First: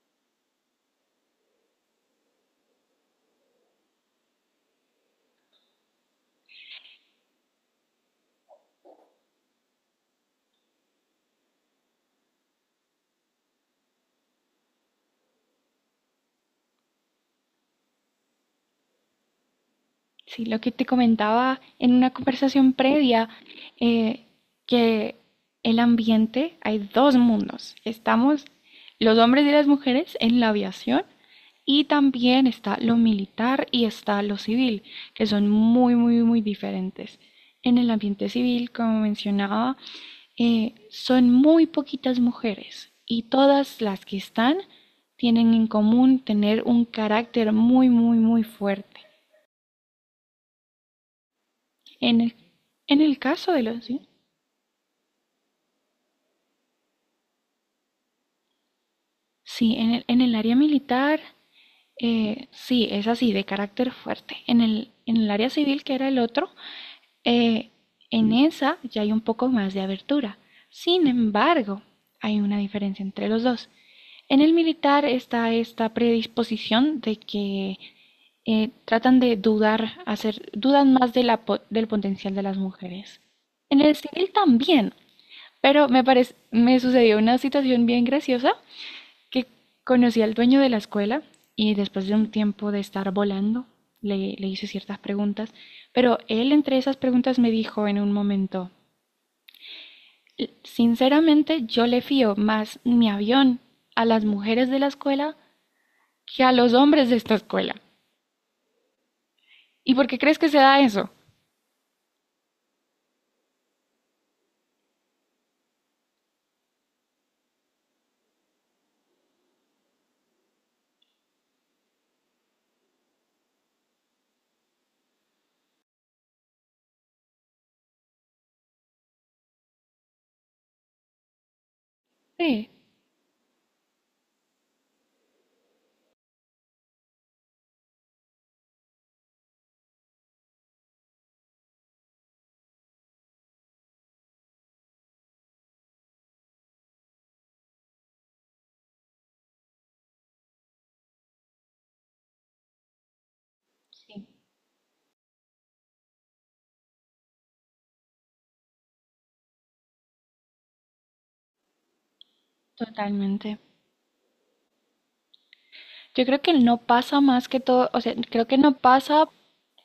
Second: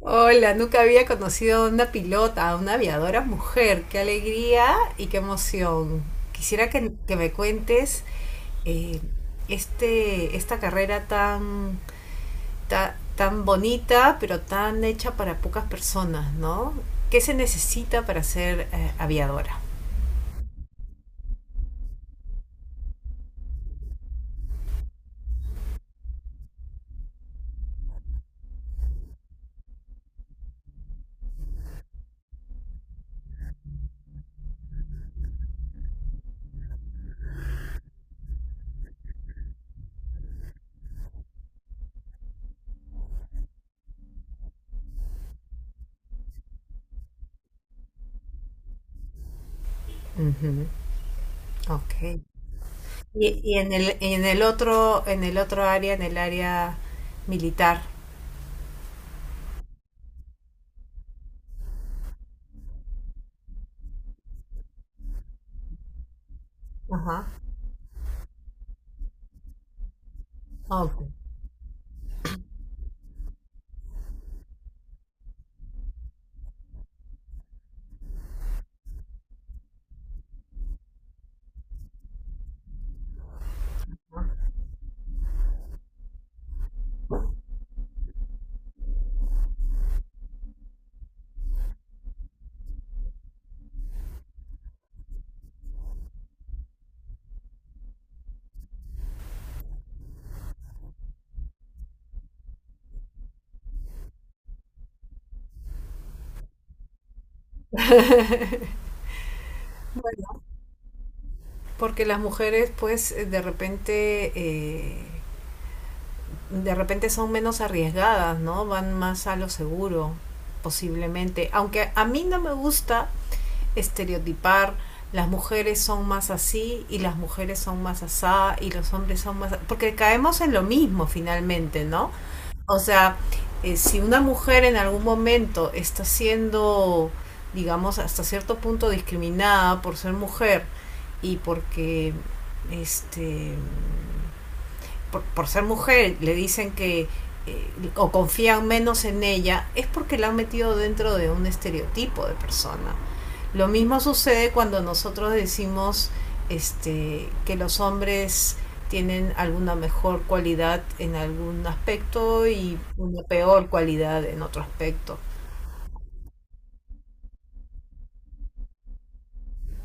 Hola, nunca había conocido a una pilota, a una aviadora mujer. Qué alegría y qué emoción. Quisiera que me cuentes eh, esta carrera tan, tan bonita, pero tan hecha para pocas personas, ¿no? ¿Qué se necesita para ser aviadora? Sí, lo que te comentaba en una conversación previa, eh, que el ambiente, hay dos mundos. Estamos los hombres y las mujeres en la aviación, y también está lo militar y está lo civil, que son muy, muy, muy diferentes. En el ambiente civil, como mencionaba, son muy poquitas mujeres y todas las que están tienen en común tener un carácter muy, muy, muy fuerte. Ujú, ok. En el, en el Y, caso y de los... Sí, en el otro área, en el área militar. sí, en el área militar, sí, es así, de carácter fuerte. En el área civil, que era el otro, Ajá. eh, en esa ya hay un poco más de abertura. Ok. Sin embargo, hay una diferencia entre los dos. En el militar está esta predisposición de que tratan de dudar, hacer, dudan más de la, del potencial de las mujeres. En el civil también, pero me parece, me sucedió una situación bien graciosa que conocí al dueño de la escuela y después de un tiempo de estar volando, le hice ciertas preguntas, pero él entre esas preguntas me dijo en un momento, sinceramente yo le fío más mi avión a las mujeres de la escuela que a los hombres de esta escuela. ¿Y por qué crees que se da eso? Porque las mujeres, pues, de repente son menos arriesgadas, ¿no? Van más a lo seguro, posiblemente. Aunque a mí no me gusta estereotipar, las mujeres son más así y las mujeres son más asá y los hombres son más... Porque caemos en lo mismo finalmente, ¿no? Sí, O sea, si una mujer en algún momento está siendo, digamos, hasta cierto punto discriminada por ser mujer, y porque este por ser mujer le dicen que eh, o confían menos en ella es porque la han metido dentro de un estereotipo de persona. Lo mismo sí, sucede cuando nosotros decimos que los hombres tienen alguna mejor cualidad en algún aspecto y una totalmente. peor cualidad en otro aspecto. Yo creo que no pasa más que todo, o sea, creo que no pasa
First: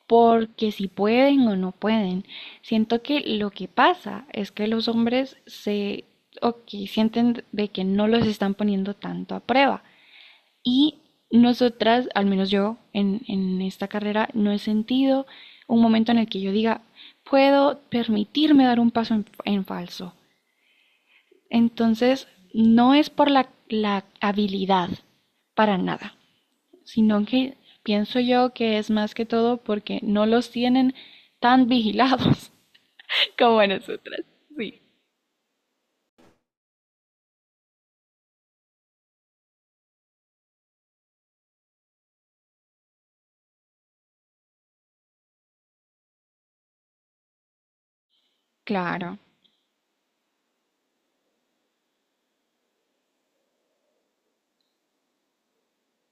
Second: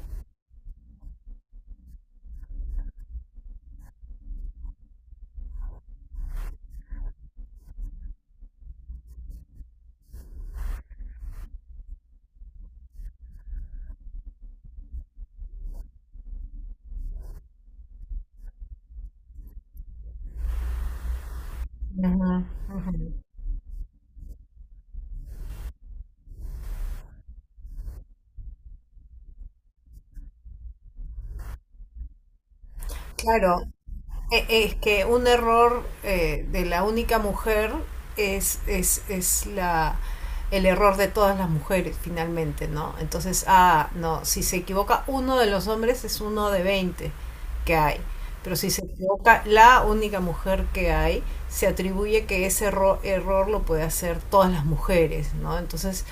porque si pueden o no pueden. Siento que lo que pasa es que los hombres se, ok, sienten de que no los están poniendo tanto a prueba. Y nosotras, al menos yo en esta carrera, no he sentido un momento en el que yo diga, puedo permitirme dar un paso en falso. Uh Entonces, -huh, uh no es -huh. por la, la habilidad, para nada, sino que pienso yo que es más que todo porque no los tienen tan vigilados como Claro. a nosotras. Es Sí, que un error de la única mujer es el error de todas las mujeres, finalmente, ¿no? Entonces, ah, no, si se equivoca uno de los hombres es uno de 20 que hay. Pero si se claro, equivoca la única mujer que hay, se atribuye que ese error lo puede hacer todas las mujeres, ¿no? Entonces,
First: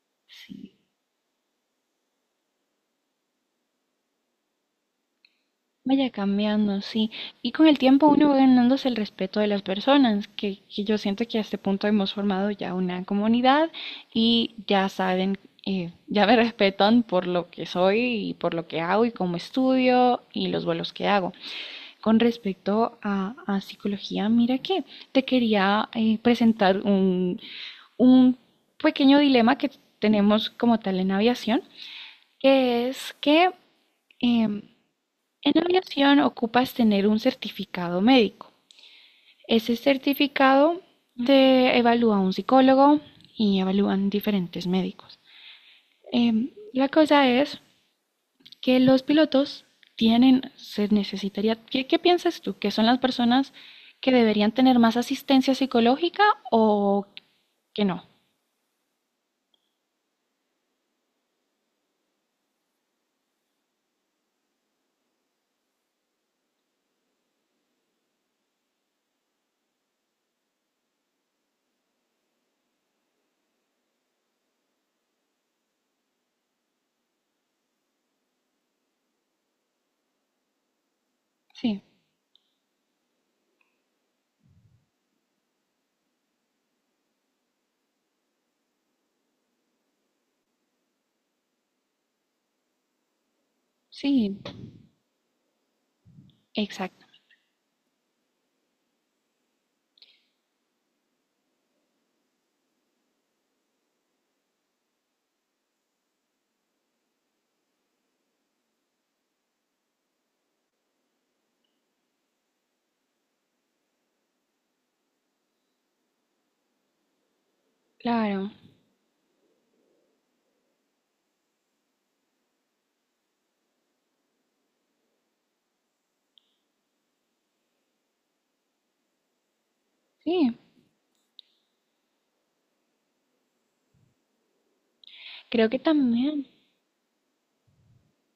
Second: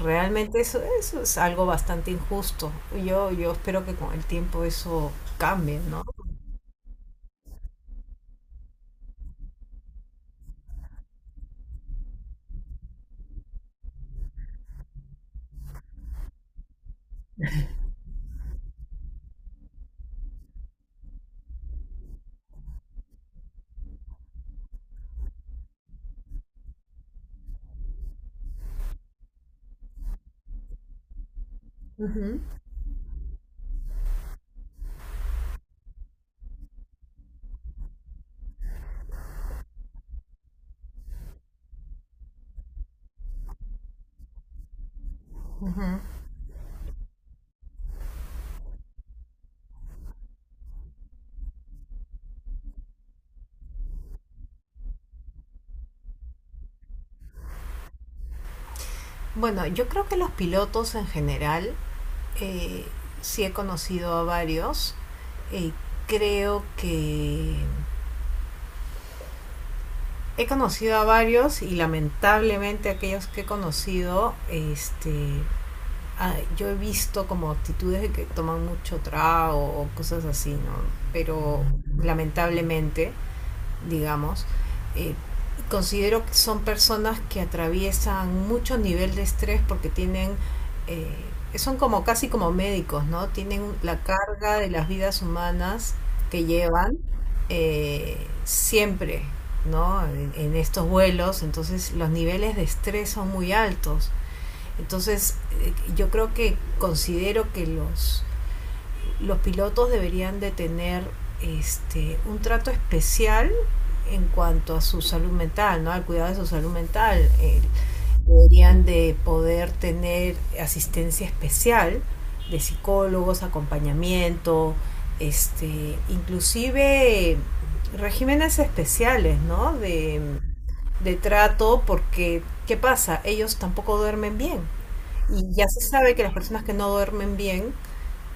realmente sí. eso, eso es algo bastante injusto. Yo espero que con el tiempo eso cambie, ¿no? Vaya cambiando, sí. Y con el tiempo uno va ganándose el respeto de las personas, que yo siento que a este punto hemos formado ya una comunidad y ya saben, ya me respetan por lo que soy y por lo que hago y cómo estudio y los vuelos que hago. Con respecto a psicología, mira que te quería presentar un pequeño dilema que tenemos como tal en aviación, Ujú, que es que em, en aviación ocupas tener un certificado médico. Ese certificado te evalúa un psicólogo y evalúan diferentes médicos. ujú. La cosa es que los pilotos tienen, se necesitaría, ¿qué, qué piensas tú? ¿Que son las personas que deberían tener más asistencia psicológica o que no? Bueno, yo creo que los pilotos en general, eh, sí he conocido a varios. eh, Creo que he conocido a varios y lamentablemente aquellos que he conocido, ah, yo he visto como actitudes de que toman mucho trago o cosas así, ¿no? Pero Sí, lamentablemente. Digamos, eh, considero que son personas que atraviesan mucho nivel de estrés porque tienen, eh, son como casi como médicos, ¿no? Tienen la sí, carga de las vidas humanas que llevan exacto, siempre, ¿no? En estos vuelos, entonces los niveles de estrés son muy altos. Entonces, yo creo que considero que los pilotos deberían de tener un trato especial en cuanto a su salud mental, ¿no? Al cuidado de su salud mental. Claro, Deberían de poder tener asistencia especial de psicólogos, acompañamiento, inclusive regímenes especiales, ¿no? Sí, De trato, porque ¿qué pasa? Ellos tampoco duermen bien. Y ya creo que se sabe que las también, personas que no duermen bien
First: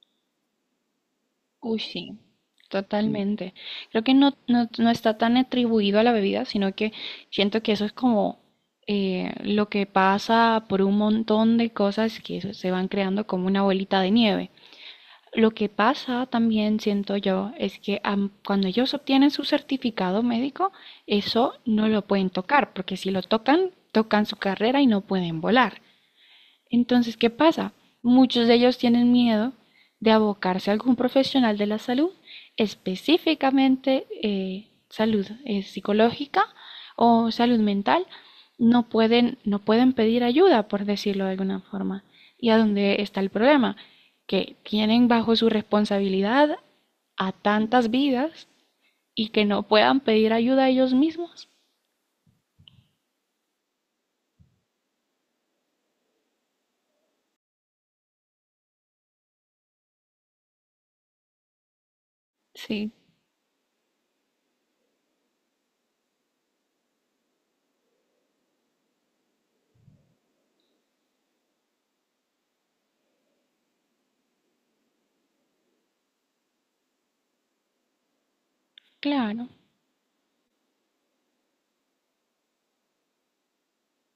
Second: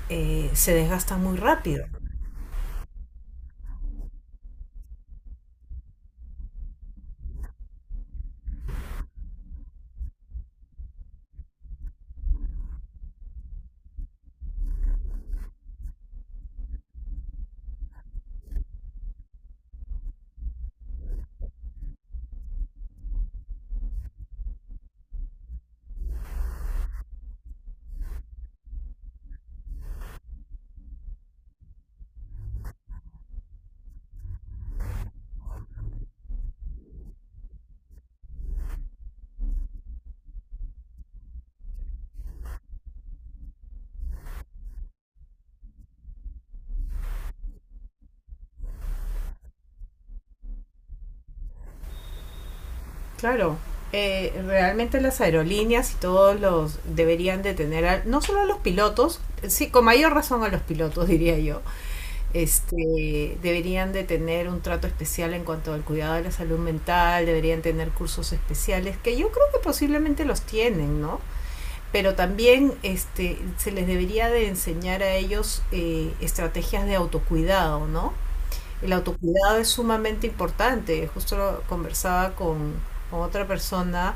se desgastan muy uy, rápido. sí, totalmente. Creo que no, no, no está tan atribuido a la bebida, sino que siento que eso es como lo que pasa por un montón de cosas que eso se van creando como una bolita de nieve. Lo que pasa también siento yo es que cuando ellos obtienen su certificado médico, eso no lo pueden tocar, porque si lo tocan, tocan su carrera y no pueden volar. Entonces, ¿qué pasa? Muchos de ellos tienen miedo de abocarse a algún profesional de la salud, específicamente salud psicológica o salud mental, no pueden, no pueden pedir ayuda, por decirlo de alguna forma. ¿Y a dónde está el problema? Que tienen bajo su responsabilidad a tantas vidas y que no puedan pedir ayuda a ellos mismos. Claro, realmente las aerolíneas y todos los deberían de tener, no solo a los pilotos, sí, con mayor razón a los pilotos, diría yo, Sí, deberían de tener un trato especial en cuanto al cuidado de la salud mental, deberían tener cursos especiales, que yo creo que posiblemente los tienen, ¿no? Pero también se les debería de enseñar a ellos estrategias de autocuidado, ¿no? El claro, autocuidado es sumamente importante. Justo lo conversaba con otra persona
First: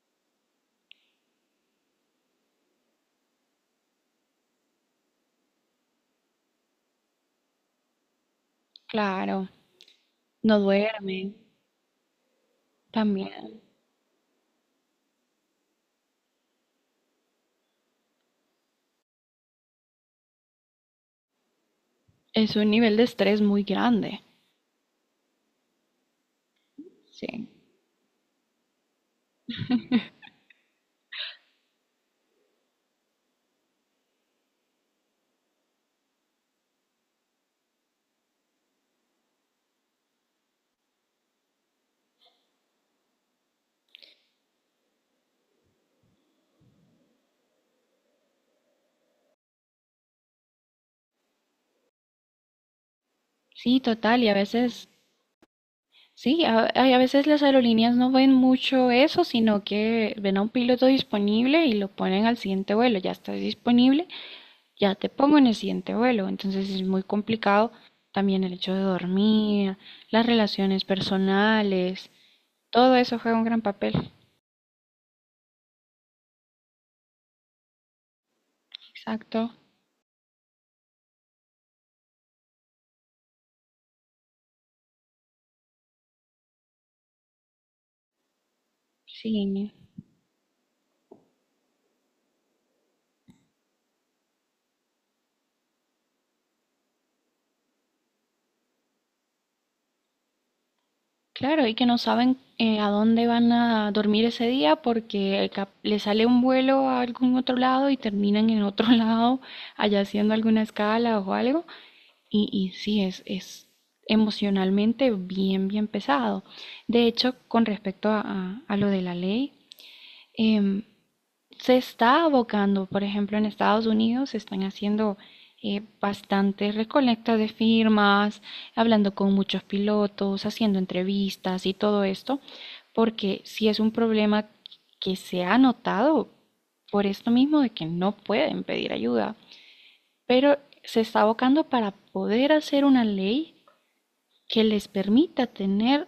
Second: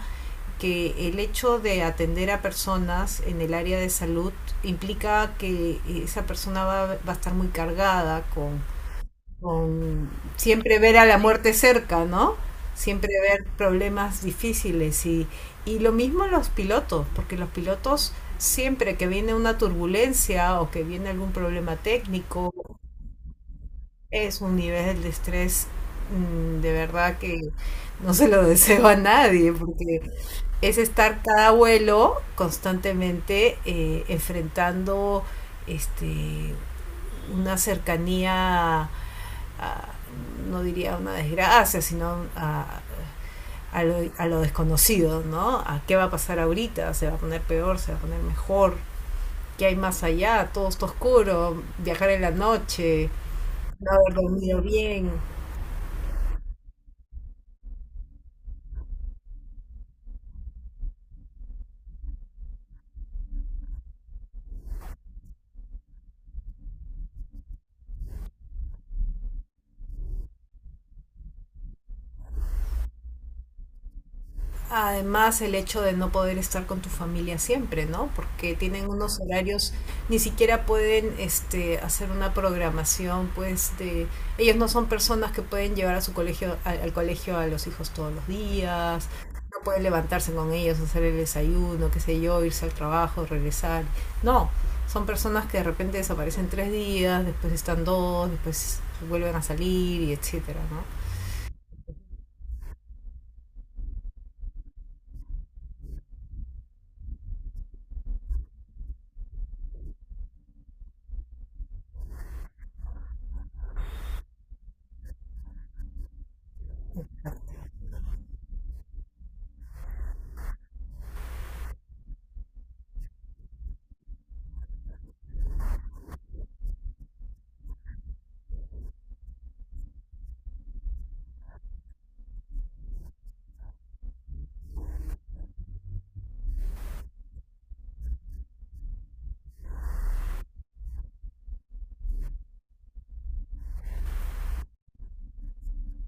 que el hecho de atender a personas en el área de salud implica que esa persona va a estar muy cargada claro. con No siempre ver a la duermen muerte cerca, ¿no? Siempre ver también. problemas difíciles y lo mismo los pilotos, porque los pilotos siempre que viene una turbulencia o que viene algún problema técnico, Es un nivel de estrés muy grande. es un nivel de estrés de verdad que Sí. no se lo deseo a nadie, porque es estar cada abuelo constantemente enfrentando este, una cercanía, a, no diría una desgracia, sino a, a lo desconocido, ¿no? A qué va a pasar ahorita, se va a poner peor, se va a poner mejor, qué hay más allá, todo está oscuro, viajar en la noche, Sí, no haber total. Y a dormido veces, bien. sí, a, ay, a veces las aerolíneas no ven mucho eso, sino que ven a un piloto disponible y lo ponen al siguiente vuelo. Ya estás disponible, ya te pongo en el siguiente vuelo. Entonces es muy complicado también el hecho de dormir, las relaciones personales, todo eso juega un gran papel. Además, el hecho de no poder estar con tu familia siempre, ¿no? Porque tienen unos Exacto. horarios, ni siquiera pueden hacer una programación, pues de... Ellos no son personas que pueden llevar a su colegio, al, al colegio a los hijos todos los días, no Sí. pueden levantarse con ellos, hacer el desayuno, qué sé yo, irse al trabajo, regresar. No, son personas que de repente desaparecen tres días, después están dos, después vuelven a salir y etcétera, ¿no? Claro, y que no saben a dónde van a dormir ese día porque cap- le sale un vuelo a algún otro lado y terminan en otro lado, allá haciendo alguna escala o algo. Y sí, es emocionalmente bien, bien pesado. De hecho, con respecto a lo de la ley, em, se está abocando, por ejemplo, en Estados Unidos se están haciendo bastante recolecta de firmas, hablando con muchos pilotos, haciendo entrevistas y todo esto, porque si es un problema que se ha notado por esto mismo de que no pueden pedir ayuda, pero se está abocando para poder hacer una ley que les permita tener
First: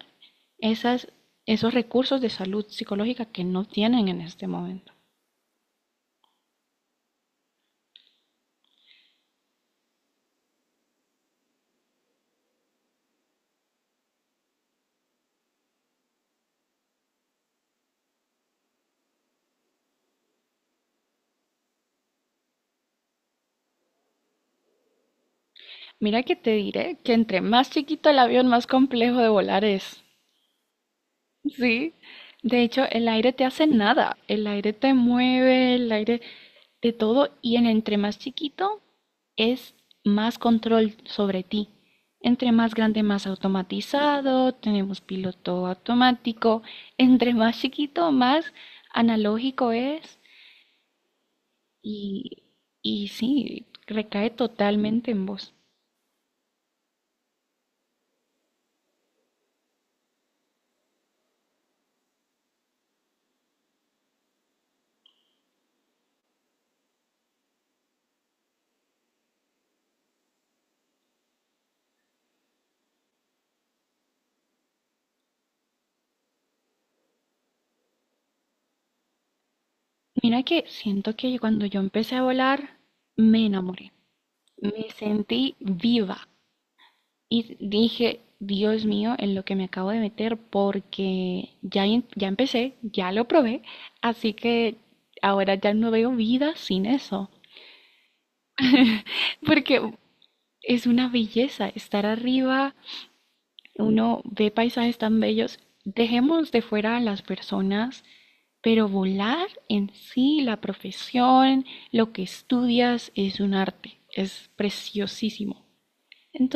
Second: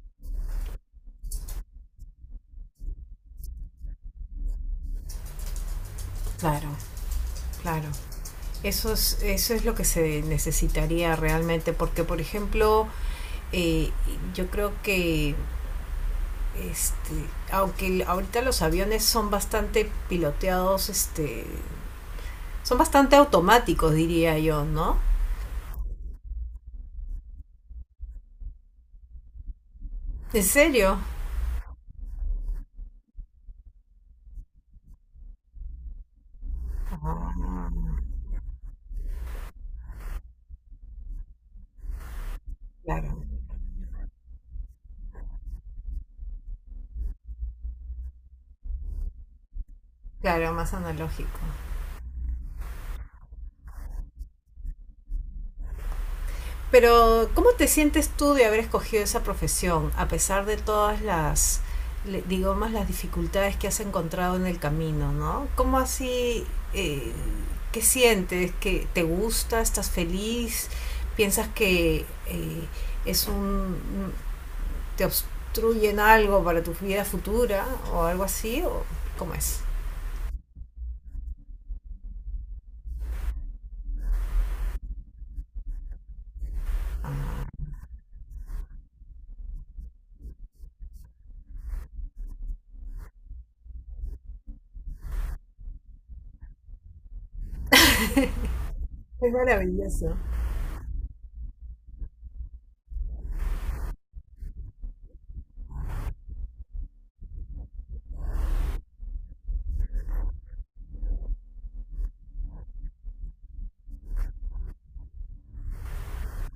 esas, esos recursos de salud psicológica que no tienen en este momento. Claro, claro. Eso es lo que se necesitaría realmente, porque por ejemplo, eh, yo creo que este, aunque ahorita los aviones son bastante piloteados, son bastante automáticos, diría yo, ¿no? Mira que te diré que entre más chiquito el avión, más complejo de volar es. ¿En serio? Sí. De hecho, el aire te hace nada. El aire te mueve, el aire de todo. Y en Ah, entre más chiquito es más control sobre ti. Entre más grande, claro, más automatizado. Tenemos piloto automático. Entre más chiquito, más analógico es. claro, más analógico. Y, y sí, recae totalmente en vos. Pero, ¿cómo te sientes tú de haber escogido esa profesión, a pesar de todas las, digamos, las dificultades que has encontrado en el camino, ¿no? ¿Cómo así, eh, qué sientes? ¿Que te gusta? ¿Estás feliz? ¿Piensas que es un, te obstruyen algo para tu vida futura o algo así? ¿O cómo es? Mira que siento que cuando yo empecé a volar, me enamoré. Me sentí viva y dije, Dios mío, en lo que me acabo de meter, porque ya, em- ya empecé, ya lo probé, así que ahora ya no veo vida sin eso. Es Porque maravilloso. es una belleza estar arriba, uno ve paisajes tan bellos. Dejemos de fuera a las personas. Pero volar en sí, la profesión, lo que estudias es un arte, es preciosísimo.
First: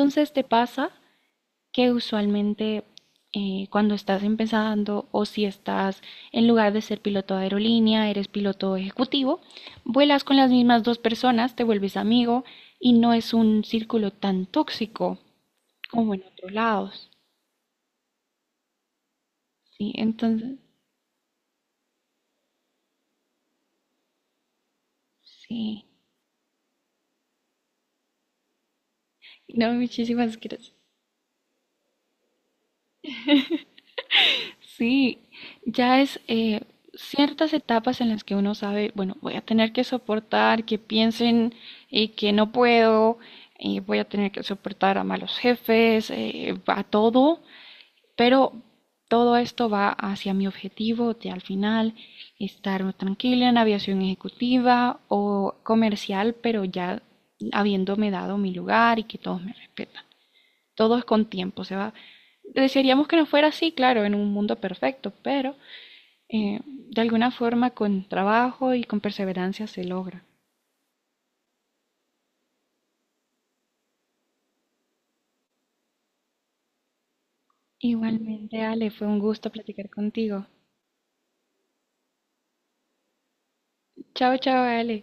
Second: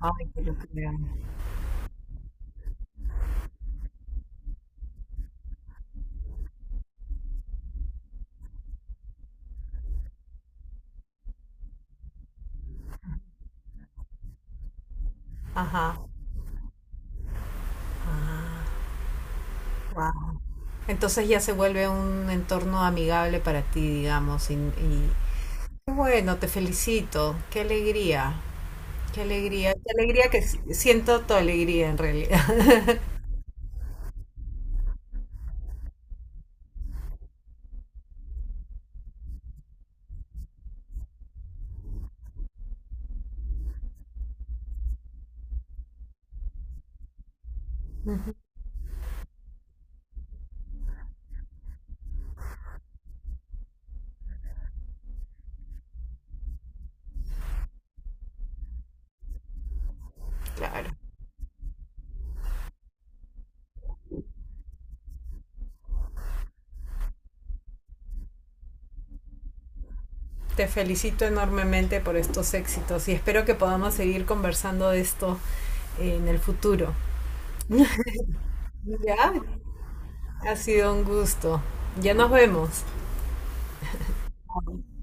Ay, que te lo pasa crean. que usualmente cuando estás empezando o si estás en lugar de ser piloto de aerolínea, eres piloto ejecutivo, vuelas con las mismas dos personas, te vuelves amigo y no es un círculo tan tóxico Ajá. como en otros lados. Sí, Wow. entonces, Entonces ya se vuelve un entorno amigable para ti, digamos. Sí. Bueno, te felicito. Qué alegría, qué No, alegría, qué alegría muchísimas que gracias. siento tu alegría en realidad. Sí, ya es ciertas etapas en las que uno sabe, bueno, voy a tener que soportar que piensen que no puedo, voy a tener que soportar a malos jefes, a todo, pero todo esto va hacia mi objetivo de al final estar tranquila en aviación ejecutiva o comercial, pero ya habiéndome dado mi lugar y que todos me respetan, Claro. todo es con tiempo, se va. Desearíamos que no fuera así, claro, en un mundo perfecto, pero de alguna forma con trabajo y con perseverancia se logra. Te felicito enormemente por estos éxitos y espero que podamos seguir conversando de esto en el futuro. Igualmente, Ale, fue un Ya, gusto platicar contigo. ha sido un gusto. Ya nos vemos. Chao, chao, Ale.